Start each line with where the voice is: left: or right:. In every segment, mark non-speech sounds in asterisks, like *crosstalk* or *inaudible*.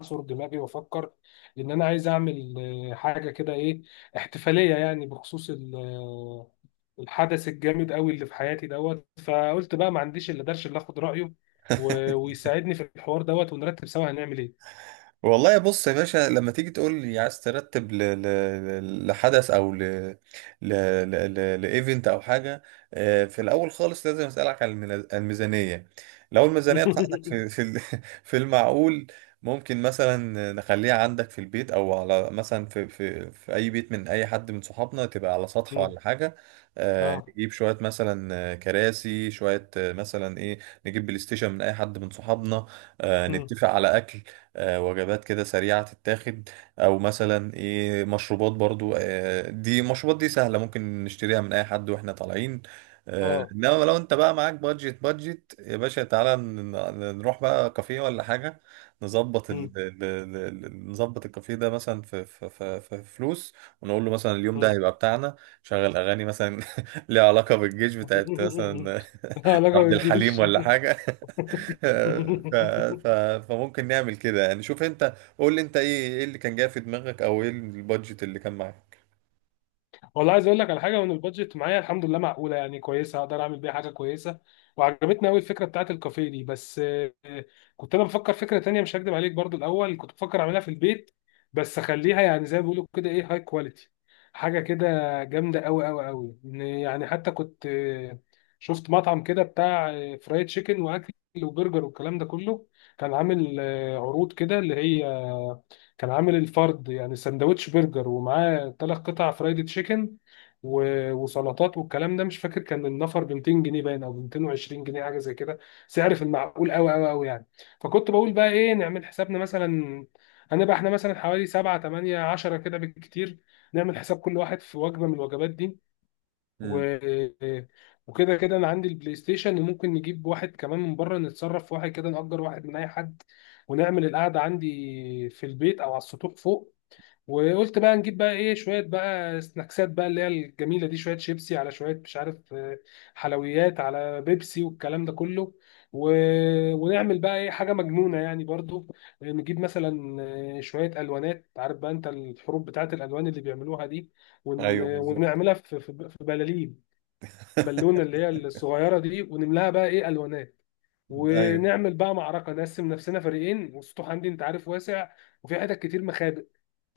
left: اعصر دماغي وافكر ان انا عايز اعمل، حاجه كده ايه احتفاليه يعني بخصوص الحدث الجامد قوي اللي في حياتي دوت. فقلت بقى ما عنديش الا درش اللي اخد رايه ويساعدني في الحوار دوت ونرتب سوا هنعمل ايه.
right: والله بص يا باشا لما تيجي تقول لي عايز ترتب لحدث او ل... لايفنت او حاجه. في الاول خالص لازم اسالك على الميزانيه. لو الميزانيه بتاعتك
left: *laughs*
right: *laughs* في المعقول، ممكن مثلا نخليها عندك في البيت او على مثلا في اي بيت من اي حد من صحابنا، تبقى على سطح
left: مم.
right: ولا حاجه.
left: اه.
right: نجيب شويه مثلا كراسي، شويه مثلا ايه. نجيب بلاي ستيشن من اي حد من صحابنا.
left: مم.
right: نتفق على اكل، وجبات كده سريعة تتاخد، أو مثلا إيه مشروبات. برضو دي مشروبات دي سهلة، ممكن نشتريها من أي حد وإحنا طالعين.
left: اه.
right: إنما لو أنت بقى معاك بادجت بادجت يا باشا، تعالى نروح بقى كافيه ولا حاجة. نظبط ال...
left: مم.
right: ال- ال- ال- نظبط الكافيه ده مثلا في فلوس، ونقول له مثلا اليوم ده
left: مم.
right: هيبقى بتاعنا. شغل أغاني مثلا *laughs* ليها علاقة بالجيش، بتاعت
left: *laughs*
right: مثلا *laughs*
left: علاقه
right: عبد الحليم
left: بالجيش.
right: ولا حاجة. ف... ف...
left: *laughs*
right: فممكن نعمل كده يعني. شوف انت، قول لي انت ايه اللي كان جاي في دماغك، او ايه البادجت اللي كان معاك؟
left: والله عايز اقول لك على حاجه، وان البادجت معايا الحمد لله معقوله يعني كويسه، اقدر اعمل بيها حاجه كويسه. وعجبتني قوي الفكره بتاعت الكافيه دي، بس كنت انا بفكر فكره تانية مش هكدب عليك. برضو الاول كنت بفكر اعملها في البيت، بس اخليها يعني زي ما بيقولوا كده ايه هاي كواليتي، حاجه كده جامده قوي قوي قوي يعني. حتى كنت شفت مطعم كده بتاع فرايد تشيكن واكل وبرجر والكلام ده كله. كان عامل عروض كده اللي هي، كان عامل الفرد يعني سندوتش برجر ومعاه 3 قطع فرايد تشيكن وسلطات والكلام ده. مش فاكر كان النفر ب 200 جنيه باين او ب 220 جنيه حاجه زي كده، سعر في المعقول قوي قوي قوي يعني. فكنت بقول بقى ايه، نعمل حسابنا مثلا هنبقى احنا مثلا حوالي 7 8 10 كده بالكتير، نعمل حساب كل واحد في وجبه من الوجبات دي. و...
right: امم،
left: وكده كده انا عندي البلاي ستيشن، وممكن نجيب واحد كمان من بره نتصرف في واحد كده نأجر واحد من اي حد، ونعمل القعده عندي في البيت او على السطوح فوق. وقلت بقى نجيب بقى ايه شويه بقى سناكسات بقى اللي هي الجميله دي، شويه شيبسي على شويه مش عارف حلويات على بيبسي والكلام ده كله. و... ونعمل بقى ايه حاجه مجنونه يعني برضو. نجيب مثلا شويه الوانات، عارف بقى انت الحروب بتاعت الالوان اللي بيعملوها دي،
right: ايوه بالظبط.
left: ونعملها في بلالين. بالونه
right: *laughs*
left: اللي هي الصغيره دي ونملاها بقى ايه الوانات،
right: ايوه.
left: ونعمل بقى معركه نقسم نفسنا فريقين، والسطوح عندي انت عارف واسع، وفي حتت كتير مخابئ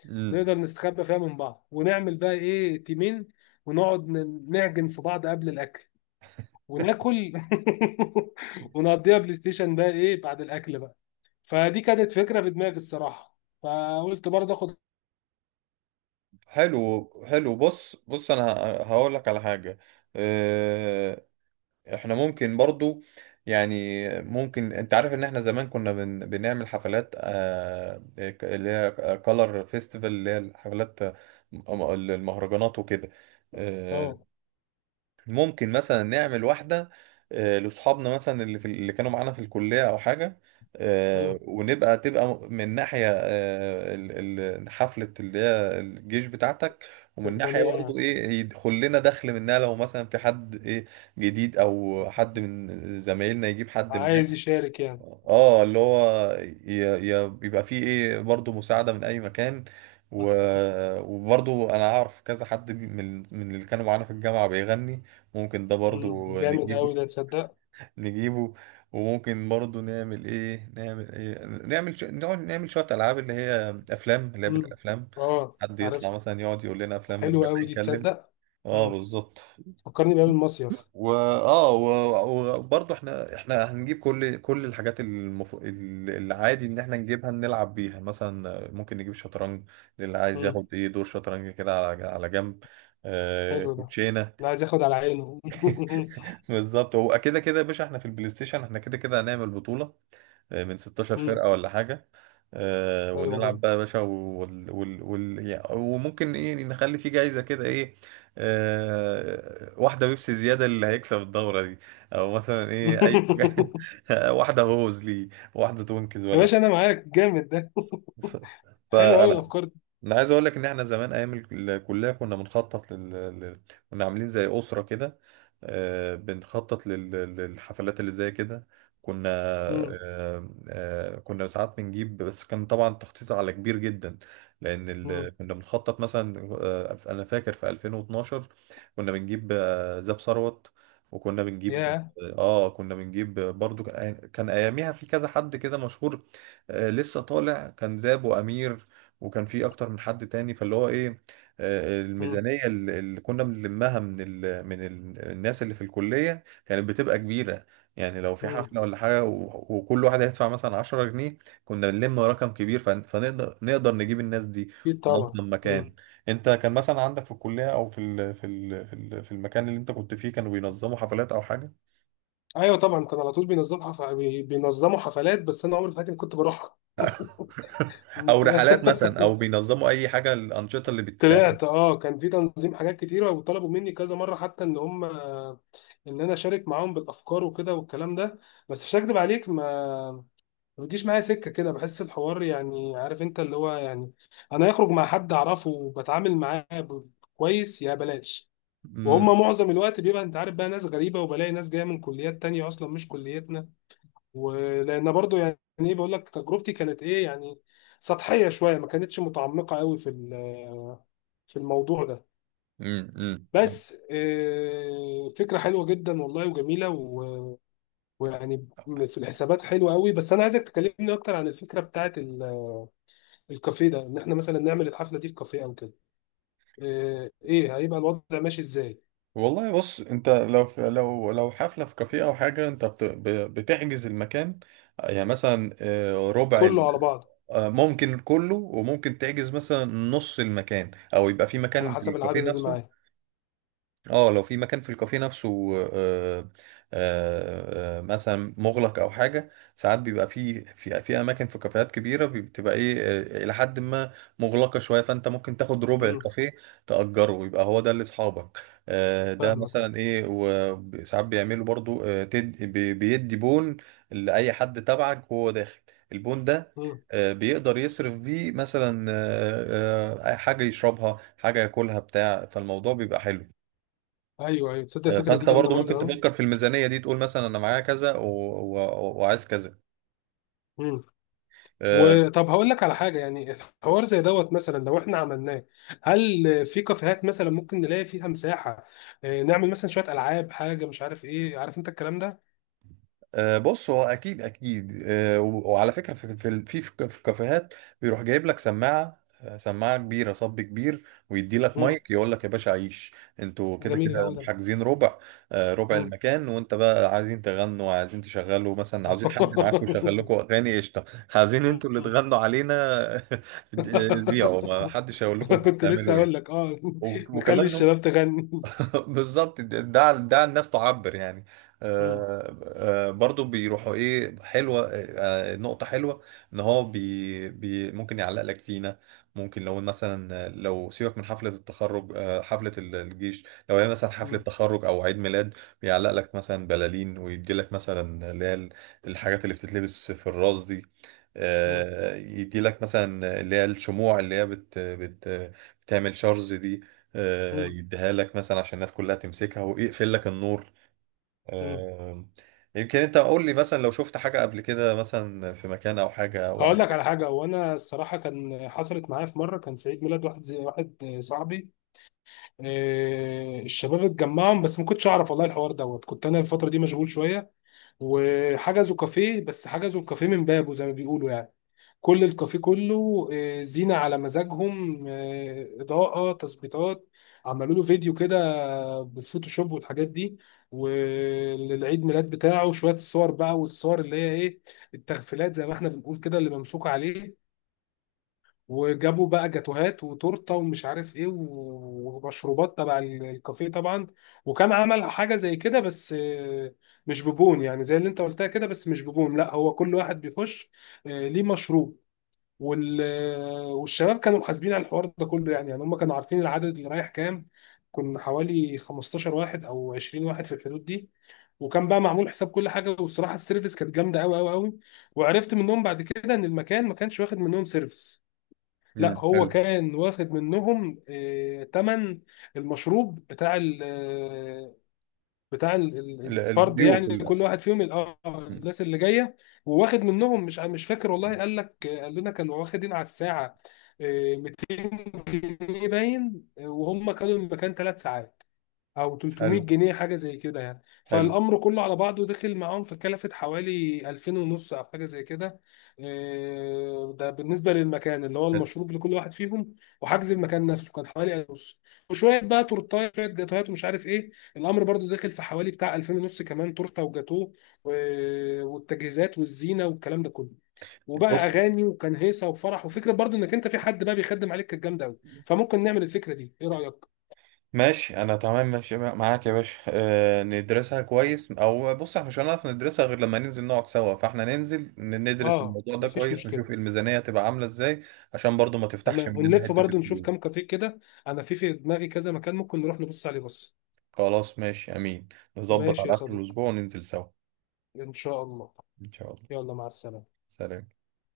right: امم.
left: نقدر نستخبى فيها من بعض، ونعمل بقى ايه تيمين. ونقعد نعجن في بعض قبل الاكل وناكل. *laughs* ونقضيها بلاي ستيشن بقى ايه بعد الاكل بقى. فدي كانت فكره في دماغي الصراحه، فقلت برضه اخد.
right: حلو حلو. بص بص، انا هقول لك على حاجه. اه، احنا ممكن برضو يعني ممكن، انت عارف ان احنا زمان كنا بنعمل حفلات، اللي هي كولر فيستيفال، اللي هي الحفلات، المهرجانات وكده. آه،
left: اه.
right: ممكن مثلا نعمل واحدة لأصحابنا، مثلا اللي اللي كانوا معانا في الكلية أو حاجة. آه،
left: مم.
right: ونبقى تبقى من ناحية حفلة اللي هي الجيش بتاعتك، ومن ناحية
left: تفعيليه يعني.
right: برضه إيه يدخل لنا دخل منها. لو مثلا في حد إيه جديد، أو حد من زمايلنا يجيب حد
left: عايز
right: معاه،
left: يشارك يعني.
right: اه، اللي هو بيبقى فيه ايه برضه مساعدة من اي مكان. و... وبرضه انا اعرف كذا حد، من اللي كانوا معانا في الجامعة بيغني. ممكن ده برضه
left: مم. جامد
right: نجيبه.
left: قوي ده تصدق.
right: *laughs* نجيبه. وممكن برضه نعمل ايه نعمل ايه نعمل ش... نقعد نعمل شوية العاب، اللي هي افلام، لعبة
left: مم.
right: الافلام.
left: اه
right: حد
left: عارف.
right: يطلع مثلا يقعد يقول لنا افلام من
left: حلو
right: غير
left: قوي
right: ما
left: دي
right: يتكلم.
left: تصدق.
right: اه
left: مم.
right: بالظبط.
left: فكرني بقى بالمصيف.
right: وبرضه احنا هنجيب كل الحاجات، العادي ان احنا نجيبها نلعب بيها. مثلا ممكن نجيب شطرنج، للي عايز
left: مم.
right: ياخد ايه دور شطرنج كده على جنب. آه
left: حلو ده.
right: كوتشينه.
left: لا عايز ياخد على عينه. *laughs*
right: *laughs* بالظبط. هو كده كده يا باشا احنا في البلاي ستيشن، احنا كده كده هنعمل بطوله من 16
left: مم.
right: فرقة ولا حاجة.
left: حلو
right: ونلعب
left: برضه.
right: بقى يا باشا، يعني وممكن ايه نخلي في جايزة كده ايه، واحدة بيبسي زيادة اللي هيكسب الدورة دي، او مثلا ايه اي
left: *laughs*
right: *laughs* واحدة هوز ليه، واحدة تونكز
left: يا باشا
right: ولا.
left: انا معاك، جامد ده.
right: ف-
left: *laughs* حلو قوي
right: فانا
left: الافكار دي.
right: انا عايز اقول لك ان احنا زمان ايام الكليه كنا بنخطط لل... كنا عاملين زي اسره كده، بنخطط للحفلات اللي زي كده. كنا
left: مم.
right: آه، آه، كنا ساعات بنجيب، بس كان طبعا تخطيط على كبير جدا، لان
left: مم.
right: كنا بنخطط مثلا. انا فاكر في 2012 كنا بنجيب زاب ثروت، وكنا بنجيب
left: يا.
right: اه آه، كنا بنجيب برضو. كان اياميها في كذا حد كده مشهور لسه طالع، كان زاب وامير، وكان في اكتر من حد تاني. فاللي هو ايه،
left: مم.
right: الميزانيه اللي كنا بنلمها من الناس اللي في الكليه كانت بتبقى كبيره. يعني لو في
left: مم.
right: حفله ولا حاجه، وكل واحد هيدفع مثلا 10 جنيه، كنا بنلم رقم كبير، فن- فنقدر نقدر نجيب الناس دي
left: اكيد طبعا.
right: وننظم
left: مم.
right: مكان. انت كان مثلا عندك في الكليه، او في ال في ال في ال في المكان اللي انت كنت فيه، كانوا بينظموا حفلات او حاجه؟
left: ايوه طبعا، كان على طول بينظم بينظموا حفلات، بس انا عمري في حياتي ما كنت بروحها.
right: *laughs* او رحلات مثلا، او
left: *laughs*
right: بينظموا اي حاجه، الانشطه اللي
left: طلعت اه، كان في تنظيم حاجات كتيرة، وطلبوا مني كذا مرة حتى ان انا اشارك معاهم بالافكار وكده والكلام ده. بس مش هكدب عليك، ما بيجيش معايا سكة كده. بحس الحوار يعني عارف انت اللي هو يعني، انا اخرج مع حد اعرفه وبتعامل معاه كويس، يا بلاش. وهم
right: بتتعمل؟
left: معظم الوقت بيبقى انت عارف بقى ناس غريبة، وبلاقي ناس جاية من كليات تانية اصلا مش كليتنا. ولان برضو يعني ايه بقول لك تجربتي كانت ايه يعني سطحية شوية، ما كانتش متعمقة قوي في الموضوع ده.
right: امم.
left: بس فكرة حلوة جدا والله وجميلة، ويعني في الحسابات حلوة قوي. بس أنا عايزك تكلمني أكتر عن الفكرة بتاعة الكافيه ده، إن إحنا مثلا نعمل الحفلة دي في كافيه أو كده. إيه هيبقى الوضع ماشي إزاي؟
right: والله بص، انت لو في، لو حفله في كافيه او حاجه، انت بتحجز المكان. يعني مثلا آه، ربع ال-
left: كله على بعضه.
right: آه، ممكن كله، وممكن تحجز مثلا نص المكان، او يبقى في
left: على
right: مكان في
left: حسب
right: الكافيه
left: العدد اللي
right: نفسه.
left: معاه.
right: اه، لو في مكان في الكافيه نفسه آه، مثلا مغلق او حاجه. ساعات بيبقى في في اماكن في كافيهات كبيره، بتبقى ايه الى حد ما مغلقه شويه، فانت ممكن تاخد ربع
left: أمم،
right: الكافيه، تاجره، يبقى هو ده لاصحابك. ده
left: فاهمك أه.
right: مثلا ايه. وساعات بيعملوا برضو بيدي بون لاي حد تبعك وهو داخل. البون ده
left: أمم،
right: بيقدر يصرف بيه مثلا حاجه يشربها، حاجه ياكلها، بتاع، فالموضوع بيبقى حلو.
left: أيوه أيوه تصدق الفكرة دي
right: فانت
left: جامدة
right: برضو ممكن
left: برضه.
right: تفكر في الميزانيه دي، تقول مثلا انا معايا كذا و... وعايز كذا.
left: قوي.
right: آه،
left: وطب هقول لك على حاجه، يعني الحوار زي دوت مثلا لو احنا عملناه، هل في كافيهات مثلا ممكن نلاقي فيها مساحه، نعمل مثلا شويه العاب حاجه مش عارف ايه، عارف انت الكلام ده.
right: بص، هو اكيد اكيد وعلى فكره، في في الكافيهات بيروح جايب لك سماعه كبيره، صب كبير، ويدي لك
left: مم.
right: مايك، يقول لك يا باشا عيش، انتوا كده
left: جميل
right: كده
left: قوي ده.
right: حاجزين ربع ربع
left: مم.
right: المكان، وانت بقى عايزين تغنوا، عايزين تشغلوا مثلا، عاوزين حد معاكم
left: *laughs*
right: يشغل لكم اغاني قشطه، عايزين انتوا اللي تغنوا علينا. *laughs* زيعوا، ما حدش هيقول لكم انتوا
left: كنت لسه
right: بتعملوا ايه.
left: هقول لك، اه نخلي
right: وكمان
left: الشباب تغني.
right: *laughs* بالظبط، ده ده الناس تعبر يعني.
left: مم.
right: آه، برضو بيروحوا ايه، حلوه نقطه حلوه، ان هو بي بي ممكن يعلق لك زينه. ممكن لو مثلا، لو سيبك من حفله التخرج، حفله الجيش، لو هي مثلا حفله
left: مم.
right: تخرج او عيد ميلاد، بيعلق لك مثلا بلالين، ويدي لك مثلا اللي هي الحاجات اللي بتتلبس في الراس دي،
left: مم.
right: يدي لك مثلا اللي هي الشموع، اللي هي بت بت بتعمل شرز دي،
left: مم.
right: يديها لك مثلا عشان الناس كلها تمسكها، ويقفل لك النور.
left: مم.
right: آه، يمكن انت قول لي مثلا، لو شفت حاجة قبل كده مثلا في مكان او حاجة
left: هقول لك
right: وعجبتك.
left: على حاجه، وانا الصراحه كان حصلت معايا في مره، كان في عيد ميلاد واحد زي واحد صاحبي، الشباب اتجمعهم بس ما كنتش اعرف والله الحوار دوت، كنت انا الفتره دي مشغول شويه. وحجزوا كافيه، بس حجزوا الكافيه من بابه زي ما بيقولوا يعني، كل الكافيه كله زينه على مزاجهم، اضاءه تظبيطات. عملوا له فيديو كده بالفوتوشوب والحاجات دي، وللعيد ميلاد بتاعه شويه الصور بقى، والصور اللي هي ايه التغفيلات زي ما احنا بنقول كده اللي ممسوكه عليه. وجابوا بقى جاتوهات وتورته ومش عارف ايه ومشروبات تبع الكافيه طبعا. وكان عمل حاجه زي كده بس مش ببون يعني زي اللي انت قلتها كده، بس مش ببون. لا هو كل واحد بيخش ليه مشروب. والشباب كانوا محاسبين على الحوار ده كله يعني. يعني هم كانوا عارفين العدد اللي رايح كام. كنا حوالي 15 واحد او 20 واحد في الحدود دي. وكان بقى معمول حساب كل حاجه، والصراحه السيرفيس كانت جامده قوي قوي قوي. وعرفت منهم بعد كده ان المكان ما كانش واخد منهم سيرفيس، لا هو
right: حلو.
left: كان واخد منهم ثمن المشروب بتاع ال- آه، بتاع ال- ال- الفرد،
right: الضيوف
left: يعني كل واحد فيهم،
right: مم.
left: الناس اللي جايه. وواخد منهم، مش فاكر والله، قال لنا كانوا واخدين على الساعه 200 جنيه باين، وهم كانوا المكان 3 ساعات او 300
right: حلو
left: جنيه حاجه زي كده يعني.
right: حلو
left: فالامر كله على بعضه دخل معاهم فكلفت حوالي 2000 ونص او حاجه زي كده. إيه، ده بالنسبه للمكان اللي هو
right: حلو.
left: المشروب لكل واحد فيهم. وحجز المكان نفسه كان حوالي 1000 ونص. وشويه بقى تورتايه شويه جاتوهات ومش عارف ايه، الامر برضو دخل في حوالي بتاع 2000 ونص كمان تورته وجاتوه، والتجهيزات والزينه والكلام ده كله. وبقى
right: بص،
left: اغاني وكان هيصه وفرح، وفكره برضو انك انت في حد بقى بيخدم عليك كانت جامده قوي. فممكن نعمل الفكره دي، ايه رايك؟
right: ماشي. انا تمام، ماشي معاك يا باشا. ندرسها كويس. او بص، احنا مش هنعرف ندرسها غير لما ننزل نقعد سوا. فاحنا ننزل ندرس
left: اه
right: الموضوع ده
left: مفيش
right: كويس،
left: مشكله.
right: نشوف الميزانية تبقى عاملة ازاي، عشان برضو ما تفتحش
left: تمام
right: مننا
left: ونلف
right: حتة
left: برضو نشوف كام
right: الفلوس.
left: كافيه كده. انا في دماغي كذا مكان ممكن نروح نبص عليه بص.
right: خلاص، ماشي امين. نظبط
left: ماشي يا
right: على اخر
left: صديقي.
right: الاسبوع وننزل سوا.
left: ان شاء الله.
right: ان شاء الله.
left: يلا مع السلامة.
right: سلام.